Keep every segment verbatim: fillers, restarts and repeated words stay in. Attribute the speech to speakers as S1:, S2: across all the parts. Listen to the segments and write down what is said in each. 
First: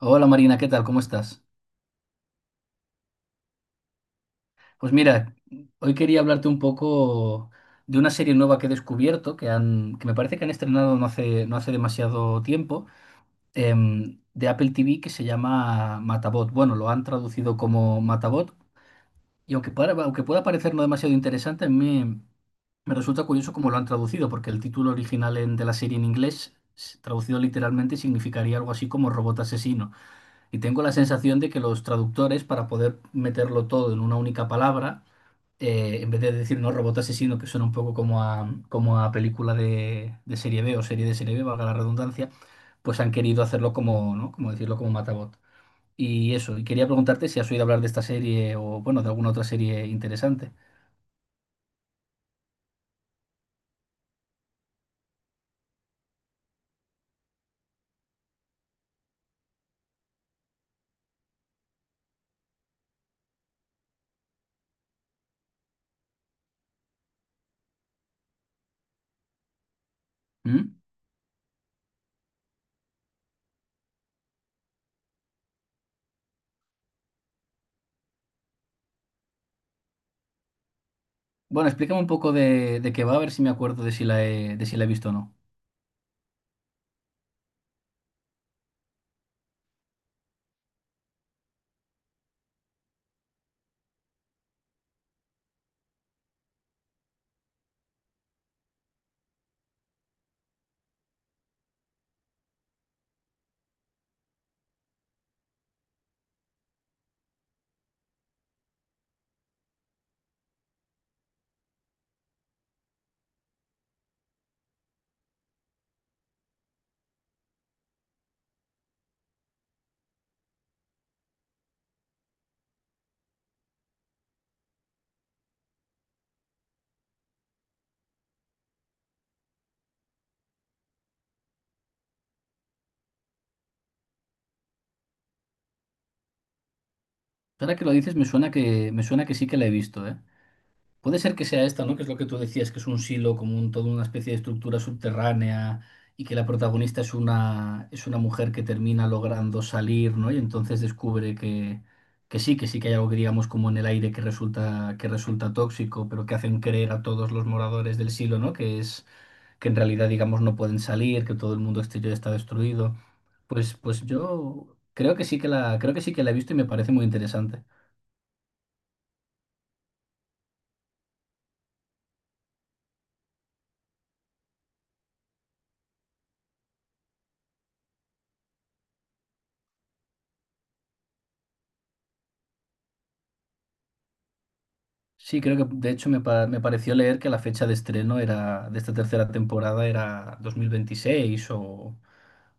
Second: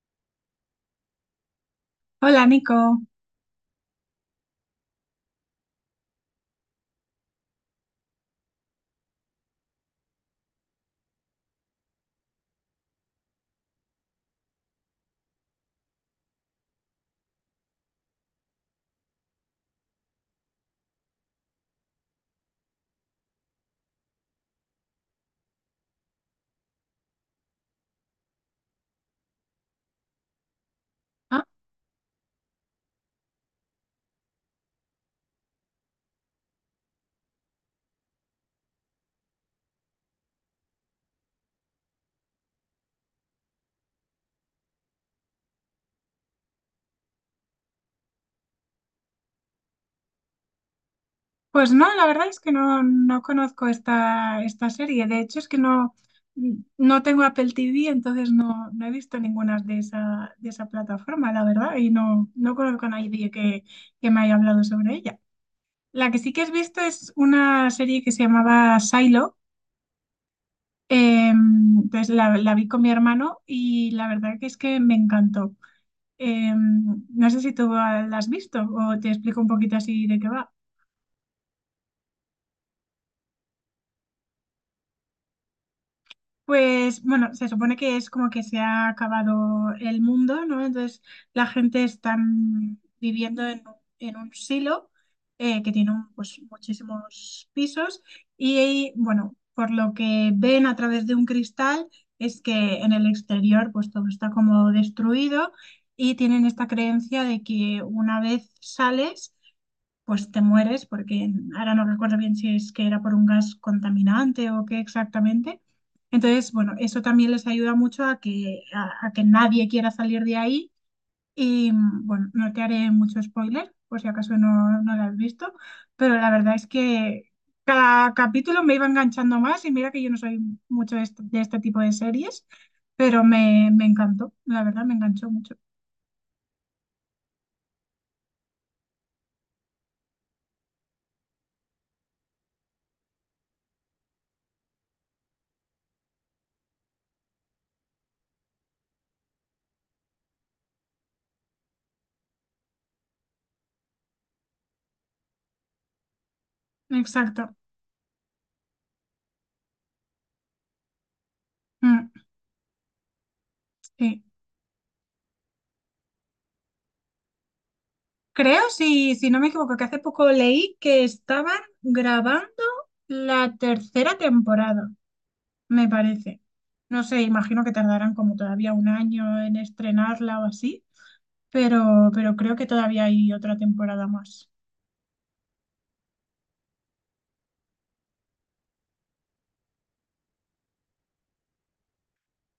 S1: Hola Marina, ¿qué tal? ¿Cómo estás?
S2: Hola, Nico.
S1: Pues mira, hoy quería hablarte un poco de una serie nueva que he descubierto, que han, que me parece que han estrenado no hace, no hace demasiado tiempo, em, de Apple T V que se llama Matabot. Bueno, lo han traducido como Matabot y aunque, para- aunque pueda parecer no demasiado interesante, a mí me, me resulta curioso cómo lo han traducido, porque el título original en- de la serie en inglés, s- traducido literalmente, significaría algo así como robot asesino. Y tengo la sensación
S2: Ah,
S1: de que los traductores, para poder meterlo todo en una única palabra, eh, en vez de decir no robot asesino, que suena un poco como a, como a película de, de serie B o serie de serie B, valga la redundancia, pues han querido hacerlo como, ¿no? Como decirlo como Matabot. Y eso, y quería preguntarte si has oído hablar de esta serie o, bueno, de alguna otra serie interesante.
S2: pues no, la verdad es que no, no conozco esta, esta serie. De hecho, es que no, no tengo Apple T V, entonces no, no he visto ninguna de esa, de esa plataforma, la verdad, y no, no conozco a nadie que, que me haya hablado sobre ella. La que sí que has visto es una serie que se llamaba Silo.
S1: ¿Mm?
S2: Eh, pues la, la vi con mi hermano y la verdad que es que me encantó. Eh, no sé si tú la has visto o te explico un poquito así de qué va.
S1: Bueno, explícame un poco de, de qué va, a ver si me acuerdo de si la he, de si la he visto o no.
S2: Pues bueno, se supone que es como que se ha acabado el mundo, ¿no? Entonces la gente está viviendo en, en un silo eh, que tiene un- pues, muchísimos pisos y bueno, por lo que ven a través de un cristal es que en el exterior pues todo está como destruido y tienen esta creencia de que una vez sales pues te mueres, porque ahora no recuerdo bien si es que era por un gas contaminante o qué exactamente. Entonces, bueno, eso también les ayuda mucho a que, a, a que nadie quiera salir de ahí. Y bueno, no te haré mucho spoiler, por si acaso no, no lo has visto, pero la verdad es que cada capítulo me iba enganchando más y mira que yo no soy mucho de este, de este tipo de series, pero me, me encantó, la verdad me enganchó mucho.
S1: Ahora que lo dices, me suena que, me suena que sí que la he visto, ¿eh? Puede ser que sea esta, ¿no? Que es lo que tú decías, que es un silo, como un, toda una especie de estructura subterránea y que la protagonista es una, es una mujer que termina logrando salir, ¿no? Y entonces descubre que, que sí, que sí que hay algo que digamos como en el aire que resulta, que resulta tóxico, pero que hacen creer a todos
S2: Exacto.
S1: los moradores del silo, ¿no? Que es que en realidad, digamos, no pueden salir, que todo el mundo
S2: Mm,
S1: exterior está destruido. Pues, pues
S2: sí.
S1: yo creo que sí que la, creo que sí que la he visto y me parece muy interesante.
S2: Creo, si, si no me equivoco, que hace poco leí que estaban grabando la tercera temporada, me parece. No sé, imagino que tardarán como todavía un año en estrenarla o así, pero, pero creo que todavía hay otra temporada más.
S1: Sí, creo que de hecho me, pa- me pareció leer que la fecha de estreno era de esta tercera temporada era dos mil veintiséis o,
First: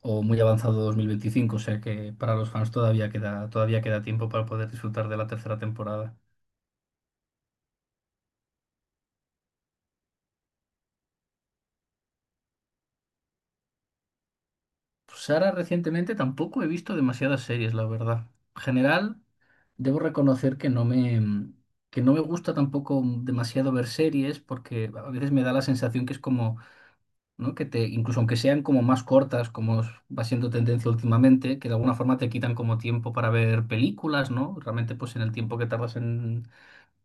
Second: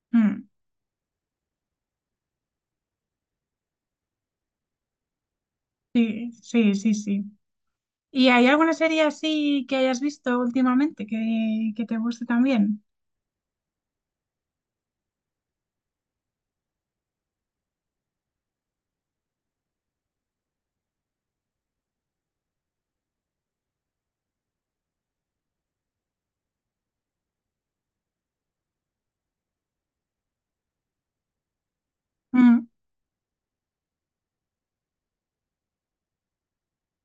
S1: o muy
S2: Mm,
S1: avanzado dos mil veinticinco, o sea que para los fans todavía queda, todavía queda tiempo para poder disfrutar de la tercera temporada.
S2: sí, sí, sí, sí. ¿Y hay alguna serie así que hayas visto últimamente que, que te guste también?
S1: Pues ahora recientemente tampoco he visto demasiadas series, la verdad. En general, debo reconocer que no me, que no me gusta tampoco demasiado ver series porque a veces me da la sensación que es como ¿no? Que te, incluso aunque sean como más cortas, como es- va siendo tendencia últimamente, que de alguna forma te quitan
S2: Mm.
S1: como tiempo para ver películas, ¿no? Realmente, pues en el tiempo que tardas en,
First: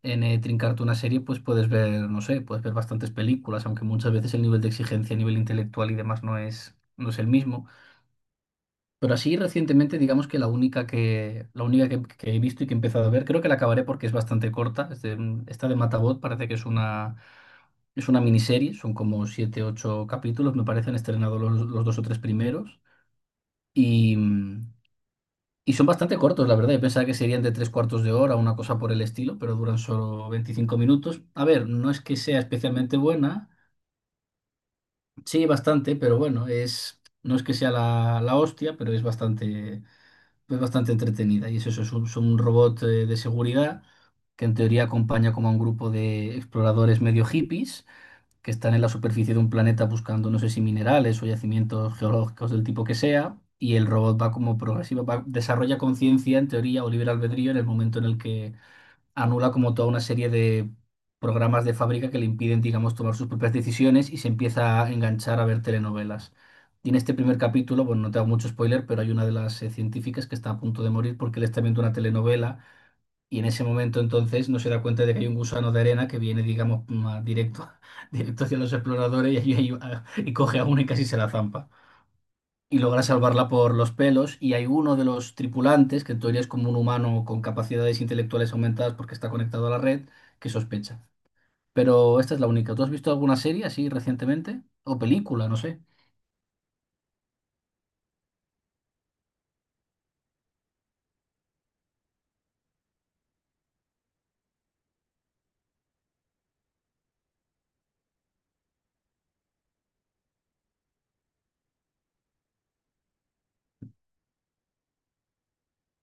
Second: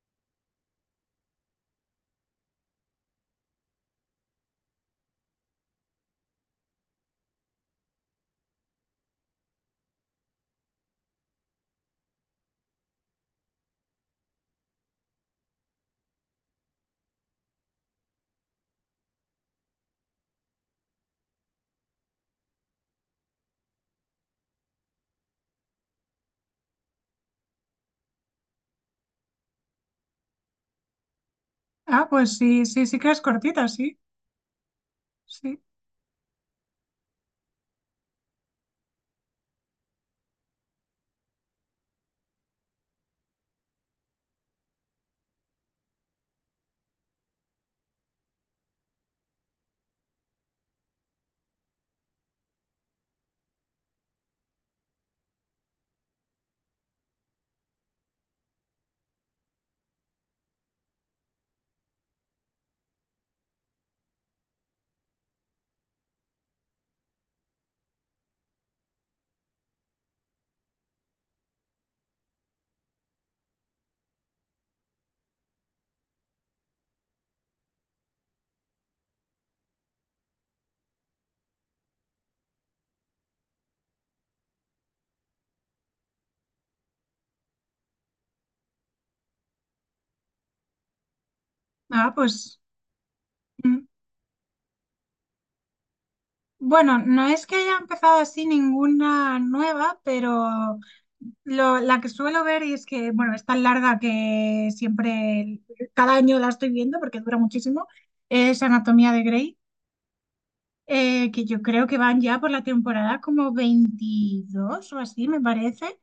S1: en eh, trincarte una serie, pues puedes ver, no sé, puedes ver bastantes películas, aunque muchas veces el nivel de exigencia a nivel intelectual y demás no es, no es el mismo. Pero así recientemente, digamos que la única que, la única que, que he visto y que he empezado a ver, creo que la acabaré porque es bastante corta. Es de- mm, esta de Matabot parece que es una, es una miniserie, son como siete, ocho capítulos, me parecen estrenados los, los dos o tres primeros. Y, mm, y son bastante cortos, la verdad. Yo pensaba que serían de tres cuartos de hora, una cosa por el estilo, pero duran solo veinticinco minutos. A ver, no es
S2: Ah,
S1: que
S2: pues
S1: sea
S2: sí, sí,
S1: especialmente
S2: sí que es
S1: buena,
S2: cortita, sí.
S1: sí,
S2: Sí.
S1: bastante, pero bueno, es, no es que sea la, la hostia, pero es bastante. Es bastante entretenida. Y es eso, es un, son un robot eh, de seguridad que en teoría acompaña como a un grupo de exploradores medio hippies que están en la superficie de un planeta buscando, no sé si minerales o yacimientos geológicos del tipo que sea. Y el robot va como progresivo va- desarrolla conciencia en teoría o libre albedrío en el momento en el que anula como toda una serie de programas de fábrica que le impiden, digamos, tomar sus propias decisiones y se empieza a enganchar a ver telenovelas. Y en este primer capítulo, bueno, no te hago mucho spoiler, pero hay una de las eh, científicas que está a punto de morir porque él está viendo una telenovela y en ese momento entonces no se da cuenta de que hay un gusano de arena que viene, digamos, mm, a- directo, directo hacia los exploradores y, ahí- ahí va- y coge a una y casi se la zampa y logra salvarla por los pelos. Y hay uno de los tripulantes, que en teoría es como un humano con capacidades intelectuales aumentadas porque está conectado a la red, que sospecha.
S2: Ah,
S1: Pero esta es la
S2: pues.
S1: única. ¿Tú has visto alguna serie
S2: Hmm.
S1: así recientemente? O película, no sé.
S2: Bueno, no es que haya empezado así ninguna nueva, pero lo- la que suelo ver y es que, bueno, es tan larga que siempre, cada año la estoy viendo porque dura muchísimo, es Anatomía de Grey, eh, que yo creo que van ya por la temporada como veintidós o así, me parece.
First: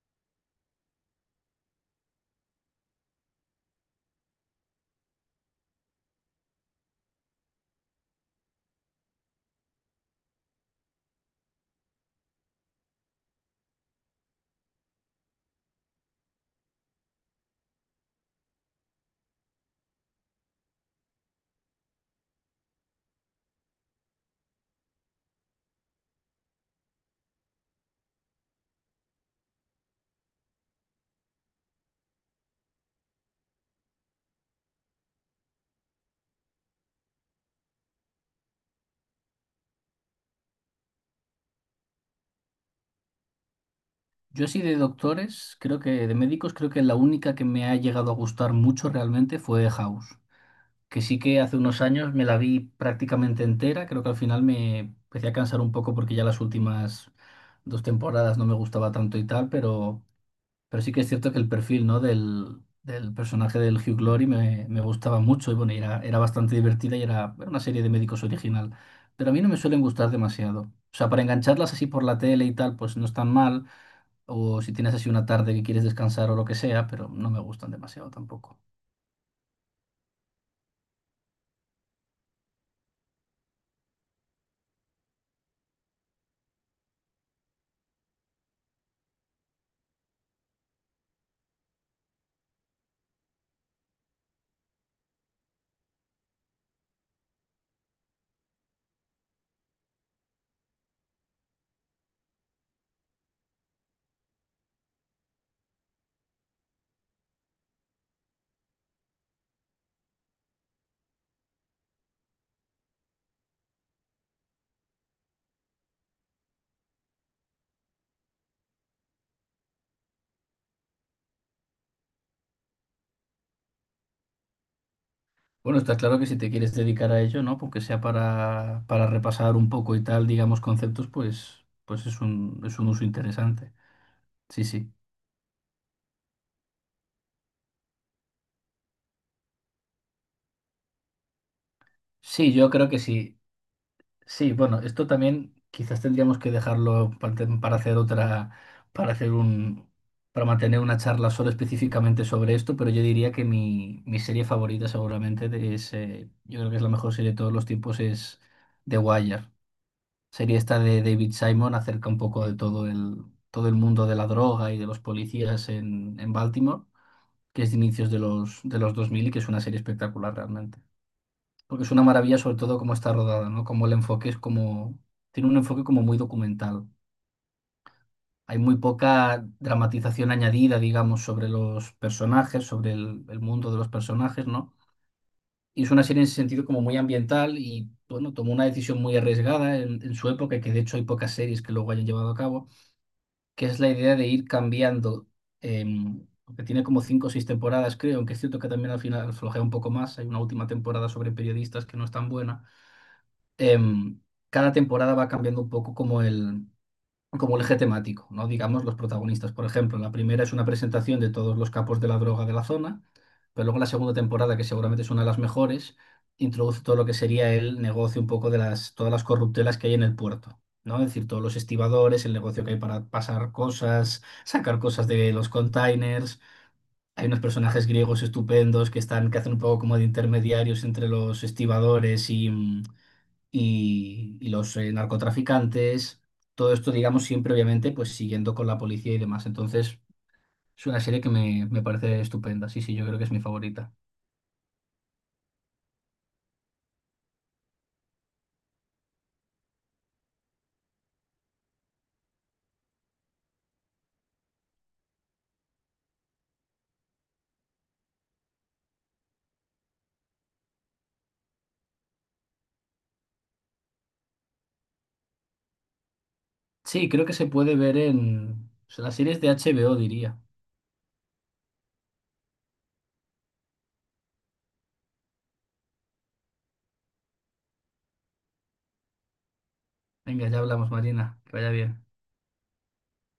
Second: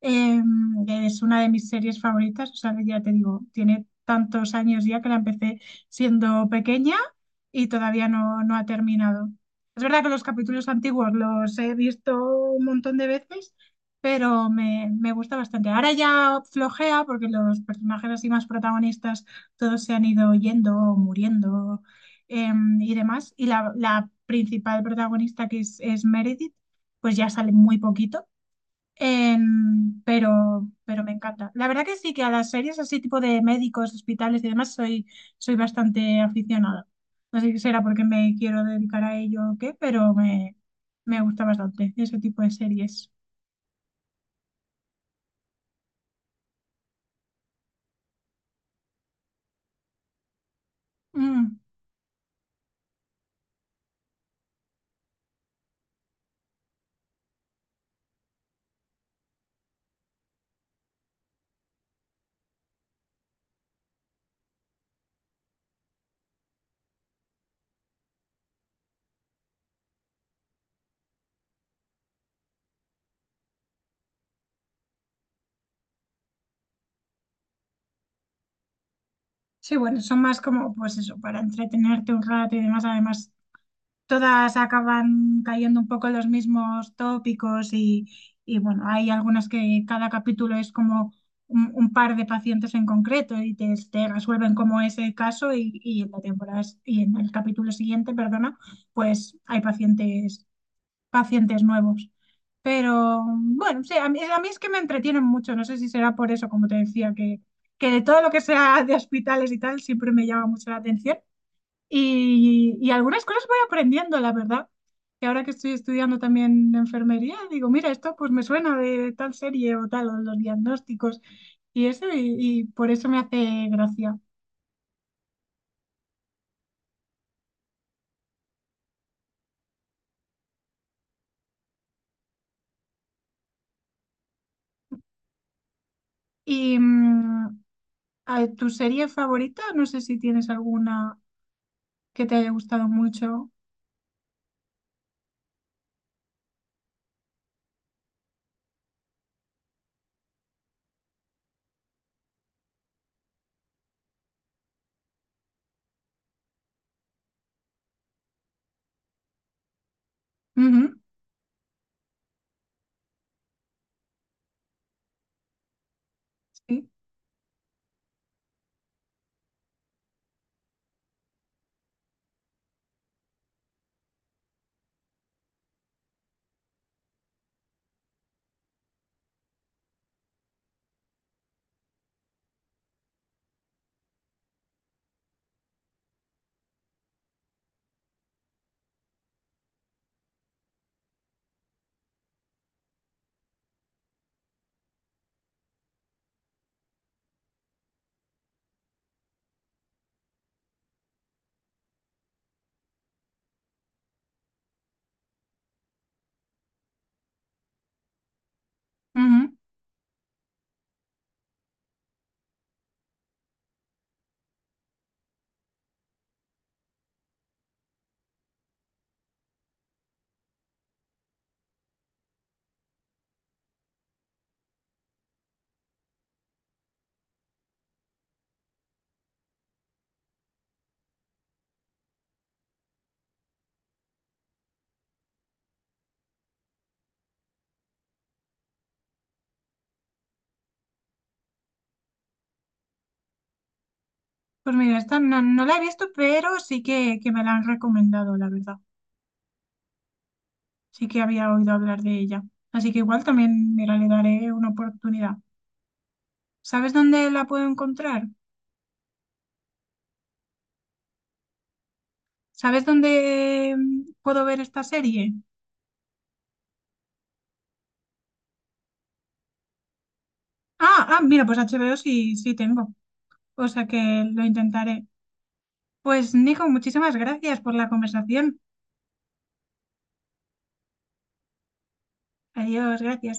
S2: Eh, es una de mis series favoritas, o sea, que ya te digo, tiene tantos años ya que la empecé siendo pequeña y todavía no, no ha terminado. Es verdad que los capítulos antiguos los he visto un montón de veces, pero me, me gusta bastante. Ahora ya flojea porque los personajes así más protagonistas todos se han ido yendo, o muriendo eh, y demás. Y la, la principal protagonista que es, es Meredith, pues ya sale muy poquito. Em, pero, pero me encanta. La verdad que sí, que a las series así tipo de médicos, hospitales y demás soy, soy bastante aficionada. No sé si será porque me quiero dedicar a ello o qué, pero me, me gusta bastante ese tipo de series.
S1: Yo sí de doctores, creo que de médicos, creo que la única que me ha llegado a gustar mucho realmente fue House, que sí que
S2: Mm.
S1: hace unos años me la vi prácticamente entera, creo que al final me empecé a cansar un poco porque ya las últimas dos temporadas no me gustaba tanto y tal, pero Pero sí que es cierto que el perfil, ¿no? del, del personaje del Hugh Glory me, me gustaba mucho y bueno, y era, era bastante divertida y era, era una serie de médicos original. Pero a mí no me suelen gustar demasiado. O sea, para engancharlas así por la tele y tal, pues no están mal. O si tienes así una tarde que quieres descansar o lo que sea, pero no me gustan demasiado tampoco.
S2: Sí, bueno, son más como, pues eso, para entretenerte un rato y demás. Además, todas acaban cayendo un poco en los mismos tópicos y, y, bueno, hay algunas que cada capítulo es como un, un par de pacientes en concreto y te, te resuelven como ese caso y, y en la temporada y en el capítulo siguiente, perdona, pues hay pacientes, pacientes nuevos. Pero bueno, sí, a mí, a mí es que me entretienen mucho, no sé si será por eso, como te decía, que, que de todo lo que sea de hospitales y tal siempre me llama mucho la atención. Y, y algunas cosas voy aprendiendo, la verdad. Que ahora que estoy estudiando también enfermería, digo, mira, esto pues me suena de tal serie o tal, o los diagnósticos y eso, y, y por eso me hace gracia.
S1: Bueno, está claro que si te quieres dedicar a ello, ¿no? Porque sea para, para repasar un poco y tal, digamos, conceptos, pues, pues es un, es un uso interesante. Sí, sí.
S2: Y mm, a- tu serie favorita, no sé si tienes alguna que te haya
S1: Sí, yo
S2: gustado
S1: creo que sí.
S2: mucho.
S1: Sí, bueno, esto también quizás tendríamos que dejarlo pa- para hacer otra, para hacer un, para mantener una charla solo específicamente sobre esto, pero yo diría que mi, mi serie favorita seguramente de- es, eh, yo creo que es la mejor serie de todos los tiempos, es The Wire. Serie esta
S2: Ujú,
S1: de David Simon acerca un poco de todo el, todo el mundo de la droga y de los policías en, en Baltimore,
S2: sí,
S1: que es de inicios de los, de los dos mil y que es una serie espectacular realmente porque es una maravilla sobre todo cómo está rodada, ¿no? Como el enfoque es como, tiene un enfoque como muy documental. Hay muy poca dramatización añadida, digamos, sobre los personajes, sobre el, el mundo de los personajes, ¿no? Y es una serie en ese sentido como muy ambiental y, bueno, tomó una decisión muy arriesgada en, en su época, que de hecho hay pocas series que luego hayan llevado a cabo, que es la idea de ir cambiando, em, porque tiene como cinco o seis temporadas, creo, aunque es cierto que también al final flojea un poco más, hay una última temporada sobre periodistas que no es tan buena. em, cada temporada va cambiando un poco como el, como el eje temático, ¿no? Digamos, los protagonistas.
S2: ujú.
S1: Por ejemplo, la primera es una presentación de todos los capos de la droga de la zona, pero luego la segunda temporada, que seguramente es una de las mejores, introduce todo lo que sería el negocio un poco de las, todas las corruptelas que hay en el puerto. ¿No? Es decir, todos los estibadores, el negocio que hay para pasar cosas, sacar cosas de los containers. Hay unos personajes griegos estupendos que están, que hacen un poco como de intermediarios entre los estibadores y, mm, y, y los eh, narcotraficantes, todo esto, digamos, siempre obviamente, pues siguiendo con la policía y demás. Entonces, es una serie que me, me parece estupenda. Sí, sí, yo creo que es mi favorita.
S2: Pues mira, esta no, no la he visto, pero sí que, que me la han recomendado, la verdad. Sí que había oído hablar de ella. Así que igual también, mira, le daré una oportunidad. ¿Sabes dónde la puedo encontrar? ¿Sabes dónde mm, puedo ver esta serie?
S1: Sí, creo que se puede ver en, o sea, las series de H B O, diría.
S2: Ah, ah, mira, pues H B O sí, sí tengo. O sea que lo intentaré. Pues Nico, muchísimas gracias por la conversación.
S1: Venga, ya hablamos, Marina. Que vaya bien.
S2: Adiós, gracias.